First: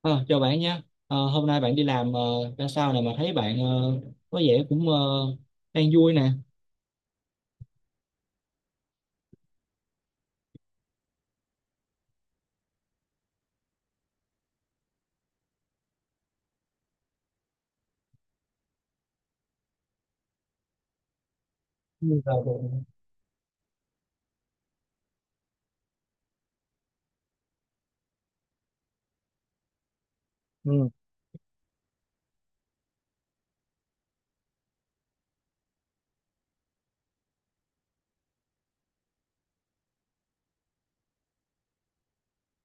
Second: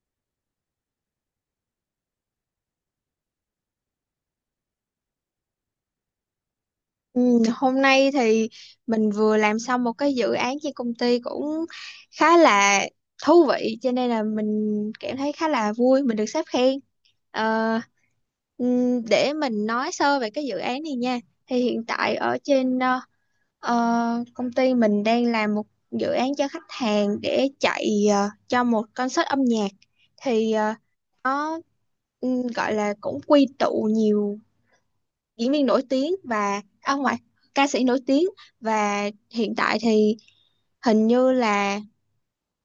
Ờ, Chào bạn nha. Ờ, Hôm nay bạn đi làm ra sao nè mà thấy bạn có vẻ cũng đang vui nè. Ừ, hôm nay thì mình vừa làm xong một cái dự án trên công ty cũng khá là thú vị cho nên là mình cảm thấy khá là vui. Mình được sếp khen. Ờ, để mình nói sơ về cái dự án này nha. Thì hiện Ừ, tại dạ ở trên vâng. Công ty mình đang làm một dự án cho khách hàng để chạy cho một concert âm nhạc. Thì Ừ. nó gọi là cũng quy tụ nhiều diễn viên nổi tiếng và ông ngoại ca sĩ nổi tiếng. Và hiện tại thì hình như là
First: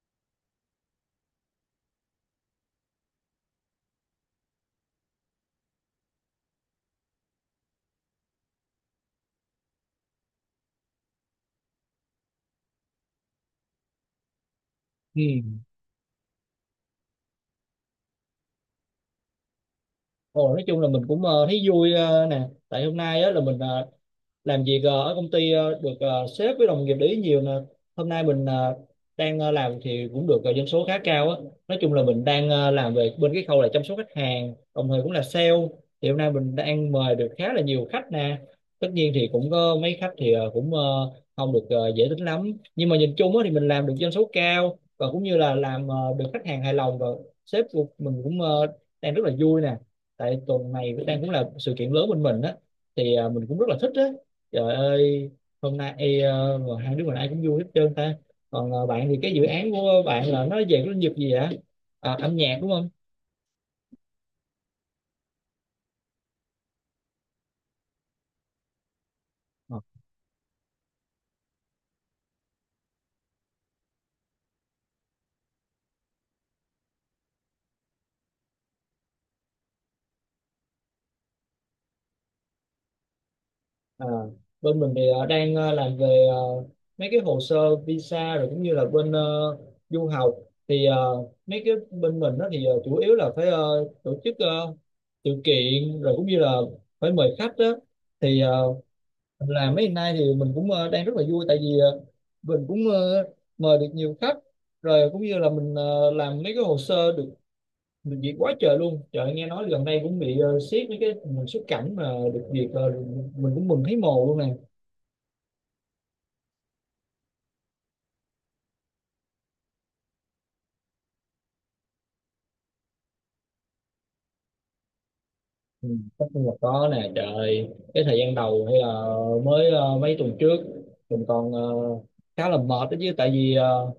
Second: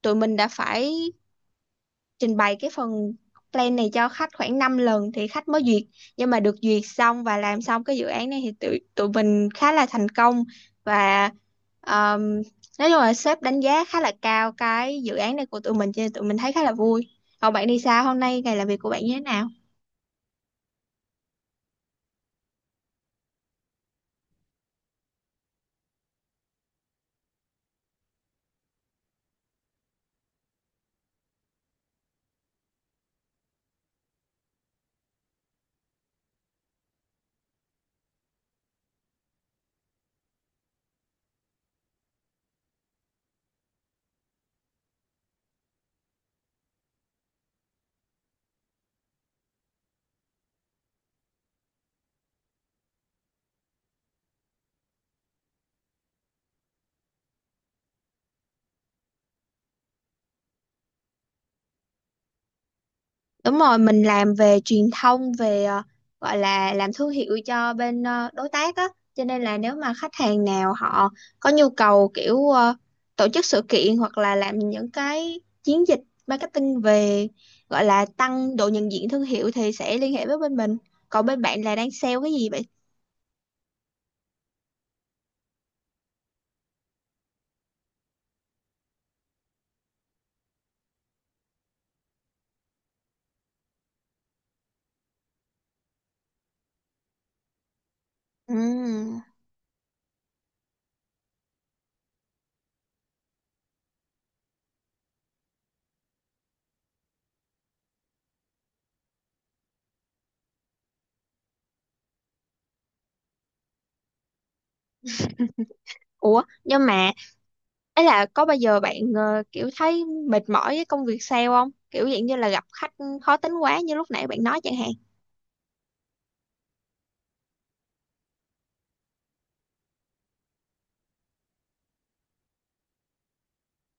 tụi mình đã phải trình bày cái phần plan này cho khách khoảng 5 lần thì khách mới duyệt. Nhưng mà được duyệt xong và làm xong cái dự án này thì tụi tụi mình khá là thành công. Và um, nói chung là sếp đánh giá khá là cao cái dự án này của Ừ. tụi mình cho nên tụi mình thấy khá là vui. Còn bạn đi sao hôm nay, ngày làm việc của bạn như thế nào? Ồ, nói chung là mình cũng thấy vui nè. Tại hôm nay á, là mình làm việc ở công ty được sếp với đồng nghiệp để ý nhiều nè. Hôm nay mình đang làm thì cũng được doanh số khá cao á. Nói chung là mình đang làm về bên cái khâu là chăm sóc khách hàng, đồng thời cũng là sale. Thì hôm nay mình đang mời được khá là nhiều khách nè. Tất nhiên thì cũng có mấy khách thì cũng không được dễ tính lắm, nhưng mà nhìn chung á, thì mình làm được doanh số cao và cũng như là làm được khách hàng hài lòng. Và sếp của mình cũng đang rất là vui nè. Tại tuần này cũng đang cũng là sự kiện lớn bên mình á, thì à, mình cũng rất là thích á. Trời ơi, hôm nay ê, mà hai đứa mình ai cũng vui hết trơn ta. Còn bạn thì cái dự án của bạn là nó về cái lĩnh vực gì ạ? À, âm nhạc đúng không? Đúng rồi, mình làm về truyền thông, về gọi là làm thương hiệu cho bên đối tác á, cho nên là nếu Ờ, mà khách hàng nào họ có nhu cầu kiểu tổ chức sự kiện hoặc là làm những cái chiến dịch marketing về gọi là tăng độ nhận diện thương hiệu thì sẽ liên hệ với bên mình. Còn bên bạn là đang sale cái gì vậy? à, bên mình thì đang làm về mấy cái hồ sơ visa, rồi cũng như là bên du học. Thì mấy cái bên mình đó thì chủ yếu là phải tổ chức sự kiện, rồi cũng như là phải mời khách đó. Thì Ừm. là mấy ngày nay thì mình cũng đang rất là vui, tại vì mình cũng mời được nhiều khách, rồi cũng như là mình làm mấy cái hồ sơ được được duyệt quá trời luôn. Trời, nghe nói gần đây cũng bị siết mấy cái mình xuất cảnh, mà được duyệt mình cũng mừng thấy mồ luôn nè. Ủa, nhưng mà ấy là có bao giờ bạn kiểu thấy mệt mỏi với công việc sale không? Kiểu dạng như là gặp khách khó tính quá như lúc nãy bạn nói chẳng hạn. Ừ, tất nhiên là có nè trời. Cái thời gian đầu hay là mới mấy tuần trước mình còn khá là mệt đó chứ. Tại vì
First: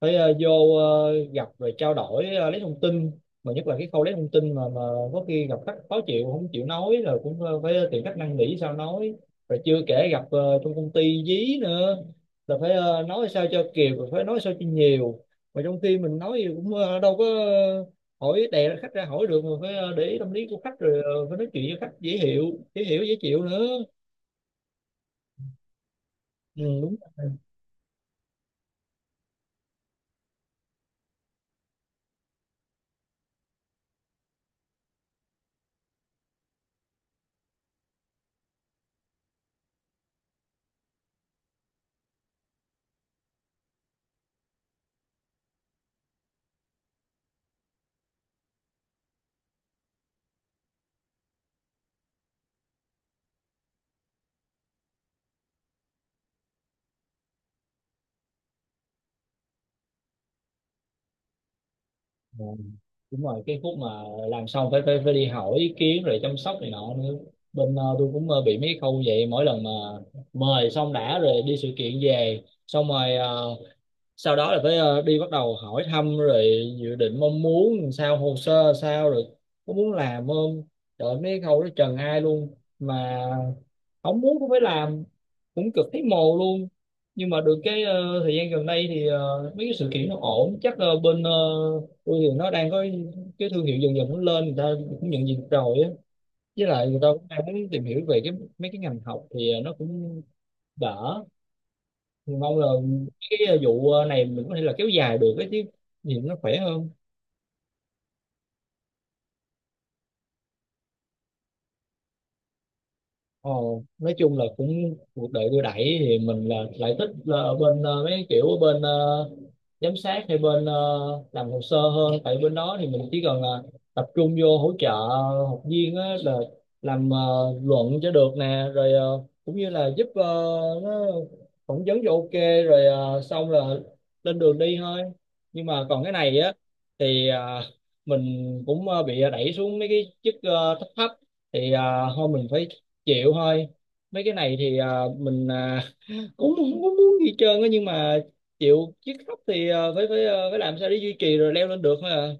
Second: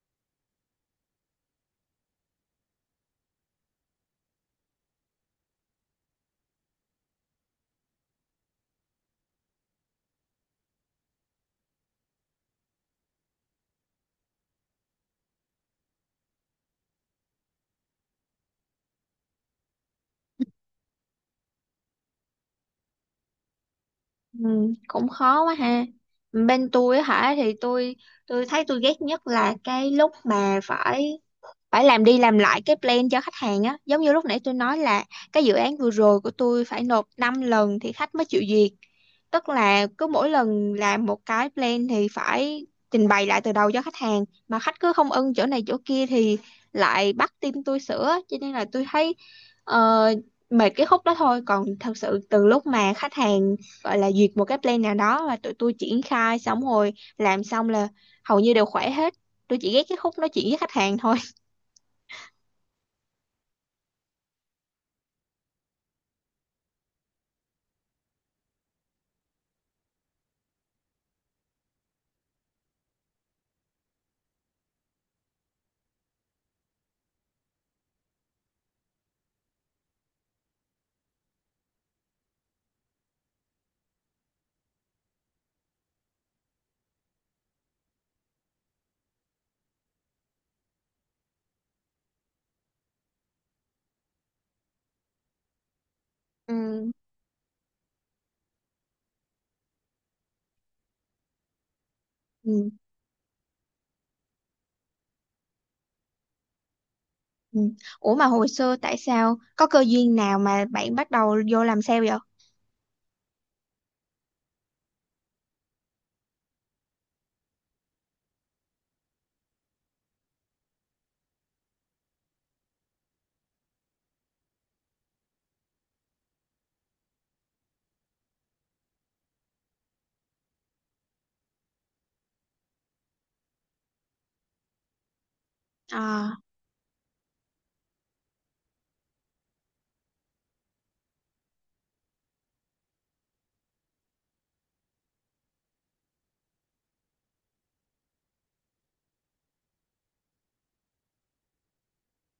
phải vô gặp rồi trao đổi lấy thông tin. Mà nhất là cái khâu lấy thông tin mà có khi gặp khách khó chịu không chịu nói, rồi cũng phải tìm cách năn nỉ sao nói. Rồi chưa kể gặp trong công ty dí nữa, là phải nói sao cho kịp, rồi phải nói sao cho nhiều, mà trong khi mình nói thì cũng đâu có hỏi đè khách ra hỏi được, mà phải để ý tâm lý của khách, rồi phải nói chuyện với khách dễ hiểu, dễ chịu nữa. Ừ, cũng khó quá ha. Ừ, Bên tôi á hả đúng. thì tôi thấy tôi ghét nhất là cái lúc mà phải phải làm đi làm lại cái plan cho khách hàng á, giống như lúc nãy tôi nói là cái dự án vừa rồi của tôi phải nộp 5 lần thì khách mới chịu duyệt. Tức là cứ mỗi lần làm một cái plan thì phải trình bày lại từ đầu cho khách hàng mà khách cứ không ưng chỗ này chỗ kia thì lại bắt team tôi sửa, cho nên là tôi thấy ờ, mệt cái khúc đó thôi. Còn thật sự từ lúc mà khách hàng gọi là duyệt một cái plan nào đó và tụi tôi triển khai xong rồi, làm xong là hầu như đều khỏe hết. Tôi chỉ ghét cái khúc nói chuyện với khách hàng thôi. Ờ, đúng rồi, cái khúc mà làm xong phải phải phải đi hỏi ý kiến rồi chăm sóc này nọ nữa. Bên tôi cũng bị mấy khâu vậy. Mỗi lần mà mời xong đã rồi đi sự kiện về xong rồi, sau đó là phải đi bắt đầu hỏi thăm rồi dự định mong muốn sao, hồ sơ sao, rồi có muốn làm không. Trời, mấy cái khâu đó trần ai luôn, mà không muốn cũng phải làm, cũng cực thấy mồ luôn. Nhưng mà được cái thời gian gần đây thì mấy cái sự kiện nó ổn, chắc bên tôi thì nó đang có cái thương hiệu dần dần nó lên, người ta cũng nhận diện rồi á. Với lại Ừ, người ta cũng đang muốn tìm hiểu về cái mấy cái ngành học, thì nó cũng đỡ. Thì mong là ừ, cái vụ này mình có thể là kéo dài được, cái chứ nhìn nó khỏe hơn. ừ. Ủa mà hồi xưa tại sao có cơ duyên nào mà bạn bắt đầu vô làm sale vậy? Ồ, nói chung là cũng cuộc đời đưa đẩy. Thì mình là lại thích là ở bên mấy kiểu, ở bên giám sát hay bên làm hồ sơ hơn. Tại bên đó thì mình chỉ cần là tập trung vô hỗ trợ học viên á, là làm luận cho được nè, rồi cũng như là giúp nó phỏng vấn cho ok, rồi xong là lên đường đi thôi. Nhưng mà còn cái À, này á, thì mình cũng bị đẩy xuống mấy cái chức thấp thấp. Thì à, thôi mình phải chịu thôi. Mấy cái này thì à, mình à, cũng không có muốn gì hết trơn á, nhưng mà chịu chiếc khóc thì à, phải phải à, phải làm sao để duy trì rồi leo lên được thôi à.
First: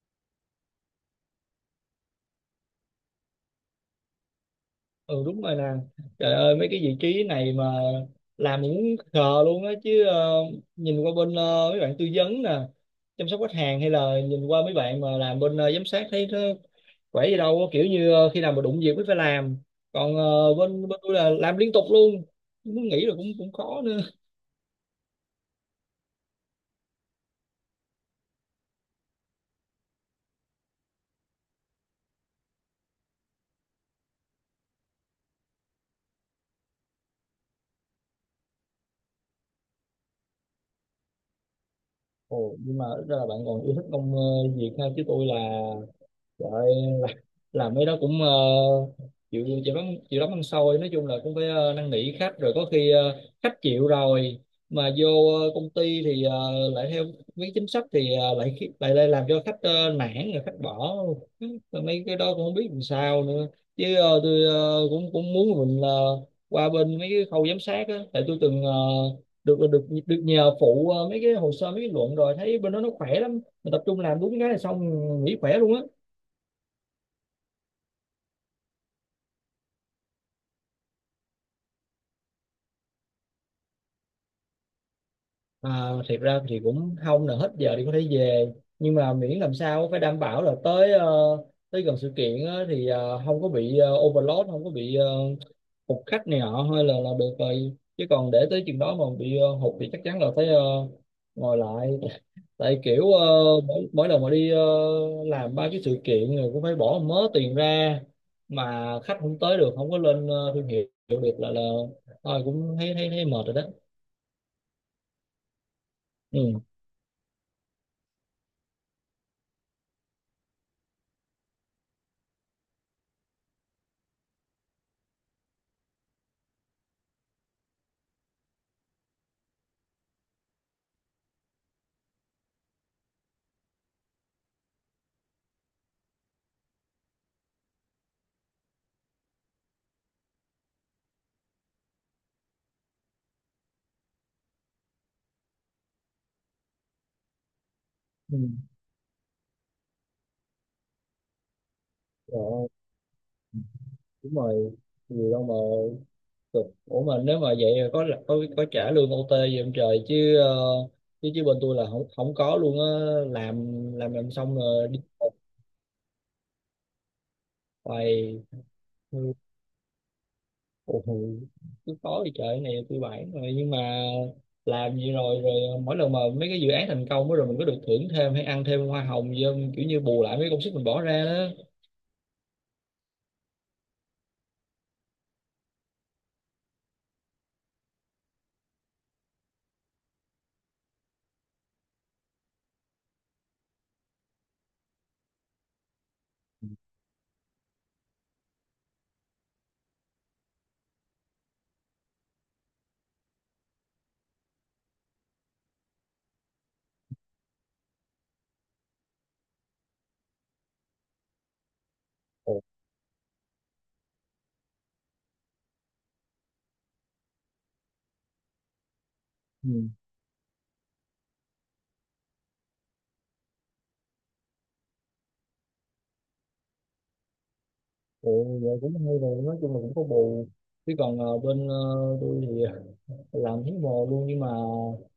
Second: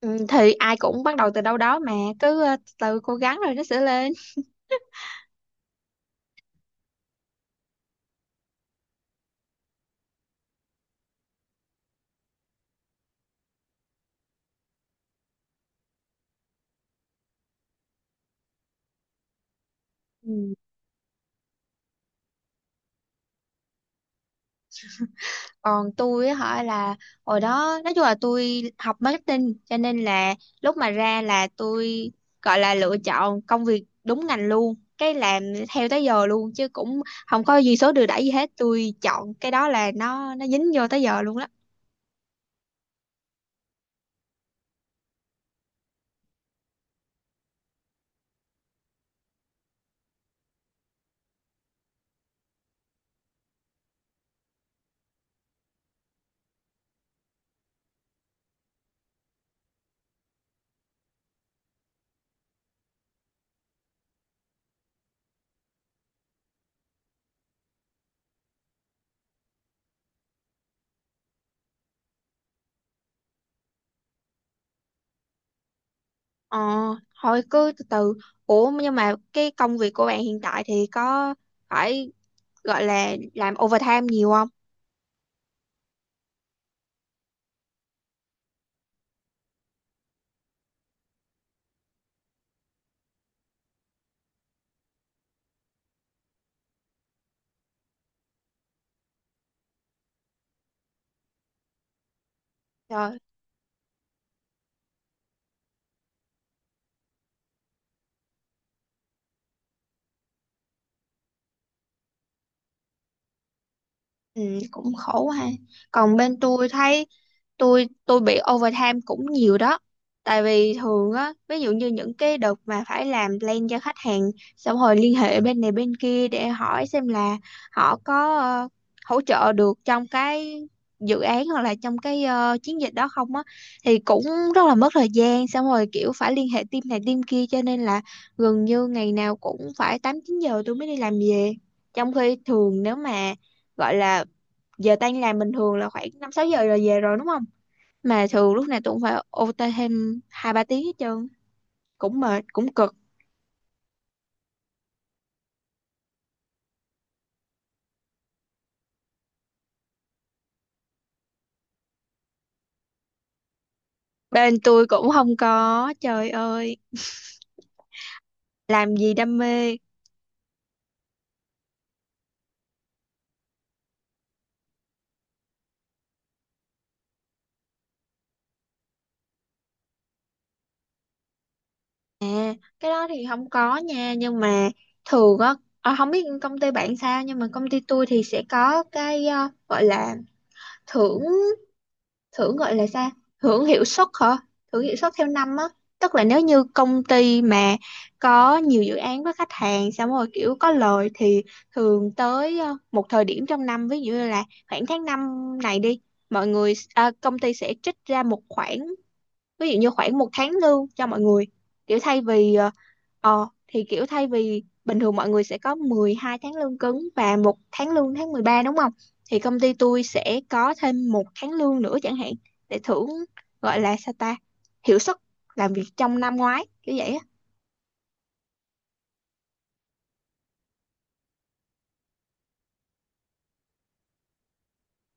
ừ, thì ai cũng bắt đầu từ đâu đó mà, cứ từ cố gắng rồi nó sẽ lên. Ừ, đúng rồi nè. Trời ơi, mấy cái vị trí này mà làm mình cũng khờ luôn á, chứ nhìn qua bên mấy bạn tư vấn nè, chăm sóc khách hàng, hay là nhìn qua mấy bạn mà làm bên giám sát, thấy nó khỏe gì đâu á. Kiểu như khi nào mà đụng việc mới phải làm. Còn Ừ. Bên bên tôi là làm liên tục luôn, muốn nghỉ là cũng cũng khó nữa. Còn tôi á hỏi là hồi đó, nói chung là tôi học marketing cho nên là lúc mà ra là tôi gọi là lựa chọn công việc đúng ngành luôn. Cái làm theo tới giờ luôn chứ cũng không có gì số đưa đẩy gì hết, tôi chọn cái đó là nó dính vô tới giờ luôn đó. Ồ, nhưng mà ít ra là bạn còn yêu thích công việc ha. Chứ tôi là rồi ơi, làm, làm mấy đó cũng chịu chịu lắm, chịu lắm ăn xôi. Nói chung là cũng phải năn nỉ khách, rồi có khi khách chịu rồi mà vô công ty thì lại theo mấy chính sách, thì lại khi- lại lại làm cho khách nản, rồi khách bỏ. Rồi mấy cái đó cũng không biết làm sao nữa. Chứ tôi cũng cũng muốn mình qua bên mấy cái khâu giám sát á. Tại tôi từng được được được nhờ phụ mấy cái hồ sơ, mấy cái luận, rồi thấy bên đó nó khỏe lắm, mình tập trung làm đúng cái là xong, nghỉ khỏe luôn á. Ờ, Thôi cứ từ từ. Ủa nhưng mà cái công việc của bạn hiện tại thì có phải gọi là làm overtime nhiều không? À, thiệt ra thì cũng không, là hết giờ thì có thể về. Nhưng mà miễn làm sao phải đảm bảo là tới tới gần sự kiện á, thì không có bị overload, không có bị uh, hụt khách này nọ, hay là được rồi. Chứ còn để tới chừng đó mà bị hụt thì chắc chắn là phải ngồi lại. Tại kiểu Trời. Mỗi lần mà đi làm ba cái sự kiện rồi cũng phải bỏ mớ tiền ra, mà khách không tới được, không có lên thương hiệu được là thôi, cũng thấy thấy thấy mệt rồi đó. Ừ, cũng khổ quá ha. Còn bên Ừ. tôi thấy tôi bị overtime cũng nhiều đó. Tại vì thường á, ví dụ như những cái đợt mà phải làm plan cho khách hàng xong rồi liên hệ bên này bên kia để hỏi xem là họ có hỗ trợ được trong cái dự án hoặc là trong cái chiến dịch đó không á, thì cũng rất là mất thời gian. Xong rồi kiểu phải liên hệ team này team kia cho nên là gần như ngày nào cũng phải 8, 9 giờ tôi mới đi làm về. Trong khi thường, nếu mà gọi là giờ tan làm bình thường là khoảng 5, 6 giờ rồi về rồi đúng không? Mà Ừ. thường lúc này tôi cũng phải OT thêm 2, 3 tiếng hết trơn, cũng mệt, Rồi. cũng cực. Đúng rồi, nhiều đâu mà cực. Ủa, mà nếu mà vậy là có trả lương ô tê gì không trời, chứ chứ chứ bên tôi là không không có luôn á. làm làm Bên xong tôi rồi đi cũng không có, trời ơi, bài. làm gì đam mê. Ủa ừ, cứ khó thì trời, cái này tôi bản rồi. Nhưng mà làm gì rồi rồi mỗi lần mà mấy cái dự án thành công á, rồi mình có được thưởng thêm hay ăn thêm hoa hồng gì không, kiểu như bù lại mấy công sức mình bỏ ra đó? à, Cái đó thì không có nha, nhưng mà thường á, không biết công ty bạn sao nhưng mà công ty tôi thì sẽ có cái gọi là thưởng, gọi là sao, hưởng hiệu suất hả, hưởng hiệu suất theo năm á. Tức là nếu như công ty mà có nhiều dự án với khách hàng xong rồi kiểu có lời thì thường tới một thời điểm trong năm, ví dụ như là khoảng tháng 5 này đi, mọi người, công ty sẽ trích ra một khoản, ví dụ như khoảng một tháng lương cho mọi người, kiểu thay vì Ồ, thì kiểu thay vì bình thường mọi người sẽ có 12 tháng lương cứng và một tháng lương, tháng 13 đúng không? Thì công ty ừ. tôi sẽ có thêm một tháng lương nữa chẳng hạn, để thưởng, gọi là sao ta, hiệu suất làm việc trong năm ngoái kiểu vậy á. Ồ, vậy cũng hay rồi, nói chung là cũng có bù. Chứ còn bên tôi thì làm thấy mồ luôn. Nhưng mà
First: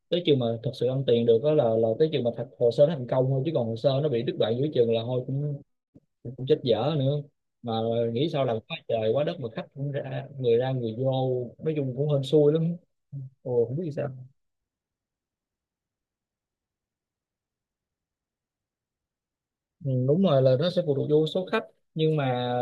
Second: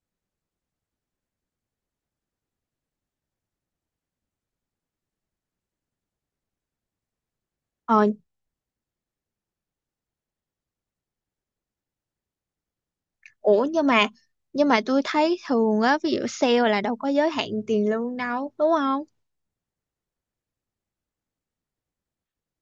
tới trường mà thật sự ăn tiền được đó là tới trường mà thật hồ sơ nó thành công thôi. Chứ còn hồ sơ nó bị đứt đoạn giữa trường là thôi, cũng cũng chết dở nữa. Mà ờ nghĩ sao làm quá trời quá đất mà khách cũng ra, người ra người vô, nói chung cũng hên xui lắm. Ồ, Ủa, không biết nhưng vì mà sao. nhưng mà tôi thấy thường á, ví dụ sale là đâu có giới hạn tiền lương đâu, đúng không? Ừ, đúng rồi, là nó sẽ phụ thuộc vô số khách, nhưng mà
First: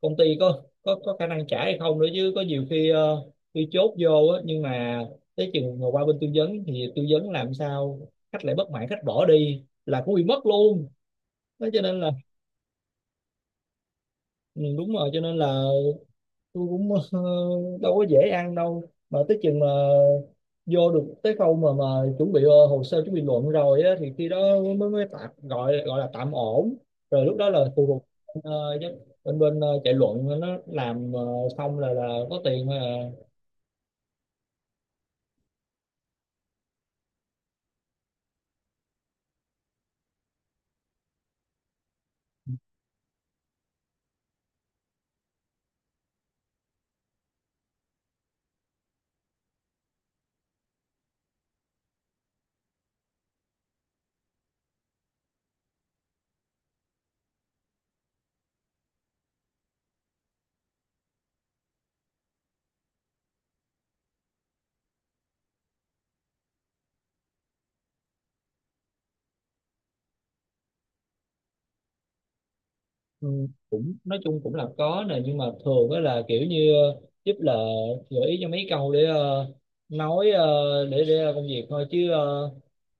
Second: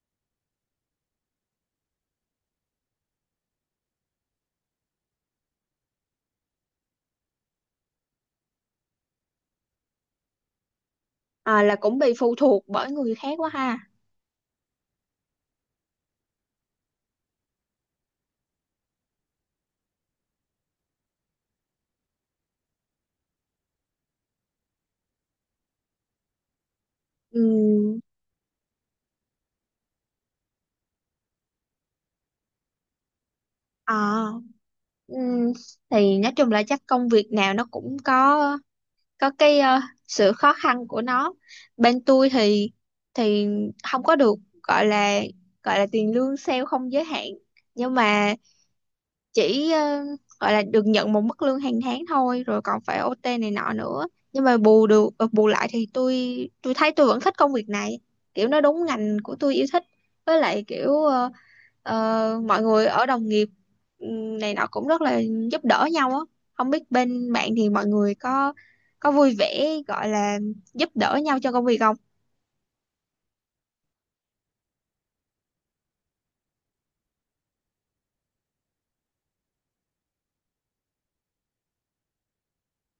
công ty có khả năng trả hay không nữa. Chứ có nhiều khi khi chốt vô á, nhưng mà tới chừng mà qua bên tư vấn thì tư vấn làm sao khách lại bất mãn, khách bỏ đi là cũng bị mất luôn. Đó Là cho cũng nên là bị phụ thuộc bởi người khác quá ha. ừ, đúng rồi, cho nên là tôi cũng đâu có dễ ăn đâu. Mà tới chừng mà vô được tới khâu mà chuẩn bị hồ sơ, chuẩn bị luận rồi á, thì khi đó mới mới tạm gọi gọi là tạm ổn. Rồi lúc đó là phụ Ừ. thuộc ờ, giám- bên bên chạy luận, nó làm xong là có tiền thôi à. à Ừm, thì nói chung là chắc công việc nào nó cũng có cái sự khó khăn của nó. Bên tôi thì thì không có được gọi là tiền lương sale không giới hạn, nhưng mà chỉ gọi là được nhận một mức lương hàng tháng thôi, rồi còn phải OT này nọ nữa. Nhưng mà bù lại thì tôi thấy tôi vẫn thích công việc này, kiểu nó đúng ngành của tôi yêu thích, với lại kiểu mọi người ở đồng nghiệp này nọ cũng rất là giúp đỡ nhau á. Không biết bên bạn thì mọi người có vui vẻ gọi là giúp đỡ nhau cho công việc không? Ừ, cũng nói chung cũng là có nè. Nhưng mà thường đó là kiểu như giúp là gợi ý cho mấy câu để nói để công việc thôi. Chứ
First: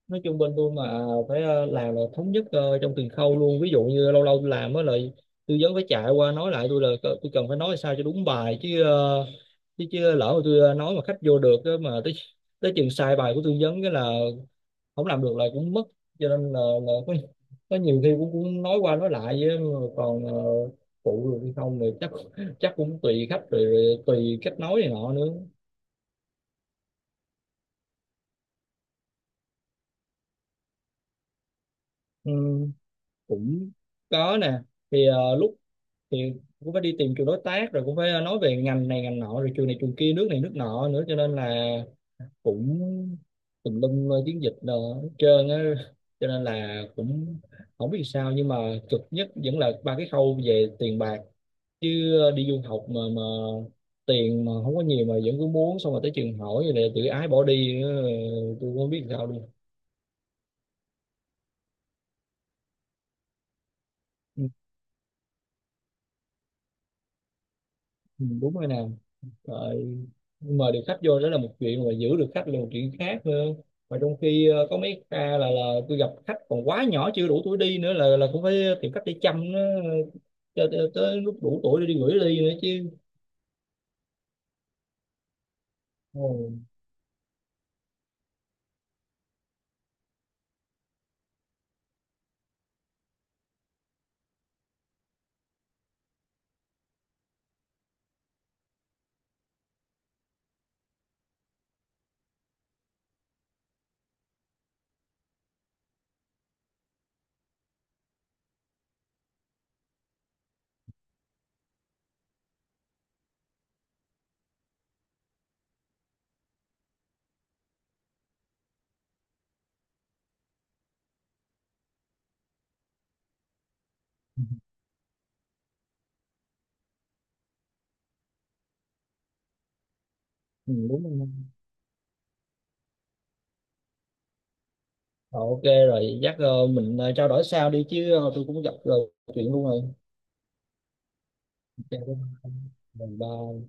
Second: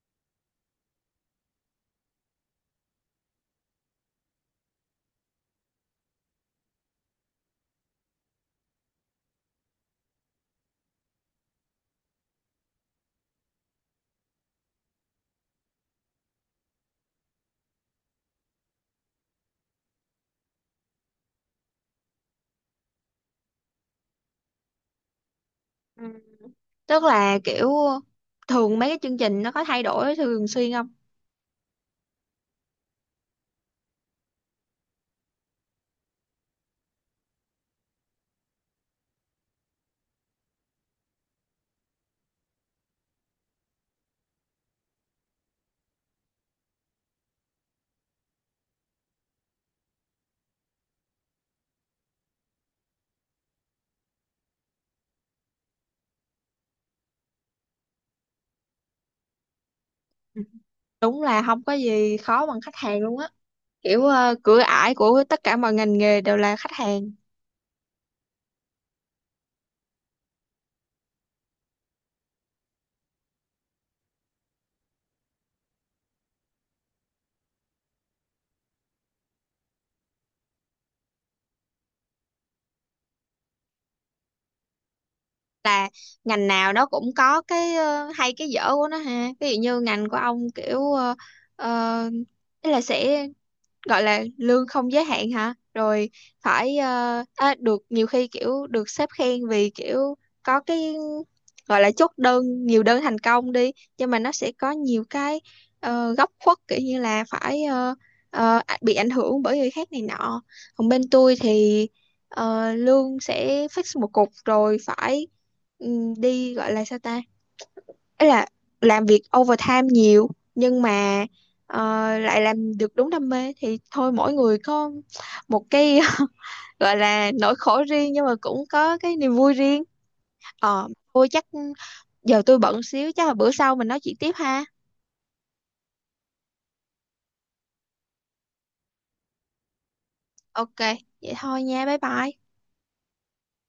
nói chung bên tôi mà phải làm là thống nhất trong từng khâu luôn. Ví dụ như lâu lâu tôi làm á, lại tư vấn phải chạy qua nói lại tôi là tôi cần phải nói sao cho đúng bài. Chứ chứ lỡ mà tôi nói mà khách vô được á, mà tới tới chừng sai bài của tư vấn cái là không làm được là cũng mất. Cho nên là có nhiều khi cũng nói qua nói lại với mà. Còn phụ được hay không thì chắc chắc cũng tùy khách, rồi rồi tùy cách nói này nọ nữa. Ừ. Tức là kiểu thường mấy cái chương trình nó có thay đổi thường xuyên không? Ừ, cũng có nè. Thì lúc thì cũng phải đi tìm trường đối tác, rồi cũng phải nói về ngành này ngành nọ, rồi trường này trường kia, nước này nước nọ nữa, cho nên là cũng tùm lum chiến dịch đồ hết trơn á. Cho nên là cũng không biết sao, nhưng mà cực nhất vẫn là ba cái khâu về tiền bạc. Chứ đi du học mà tiền mà không có nhiều mà vẫn cứ muốn, xong rồi tới trường hỏi rồi lại tự ái bỏ đi, tôi không biết sao luôn. Đúng là không có gì khó bằng khách hàng luôn á, kiểu Ừ, cửa ải của tất cả mọi ngành nghề đều là khách hàng. ừ, đúng rồi nè. Rồi mời được khách vô đó là một chuyện, mà giữ được khách là một chuyện khác nữa. Mà trong khi có mấy ca là tôi gặp khách còn quá nhỏ, chưa đủ tuổi đi nữa là cũng phải tìm cách để chăm nó cho tới, lúc đủ tuổi để đi gửi đi nữa chứ. Là Ồ, ngành nào nó cũng có cái hay cái dở của nó ha, ví dụ như ngành của ông kiểu là sẽ gọi là lương không giới hạn hả, rồi phải được nhiều khi kiểu được sếp khen vì kiểu có cái gọi là chốt đơn, nhiều đơn thành công đi. Nhưng mà nó sẽ có nhiều cái góc khuất, kiểu như là phải bị ảnh hưởng bởi người khác này nọ. Còn bên tôi thì lương sẽ fix một cục, rồi phải ừ, đi gọi là sao ta, ấy là làm việc overtime nhiều, nhưng mà ờ, lại làm được đúng đam mê thì thôi, mỗi người có một cái gọi là nỗi khổ riêng nhưng mà cũng có cái niềm vui riêng. ừ, đúng Tôi rồi. chắc giờ tôi bận xíu, chắc là bữa sau mình nói chuyện tiếp ha. Ờ, ok, rồi chắc mình trao đổi sau đi. Chứ tôi cũng gặp chuyện luôn rồi. OK, vậy thôi nha, bye bye. Ok, bye.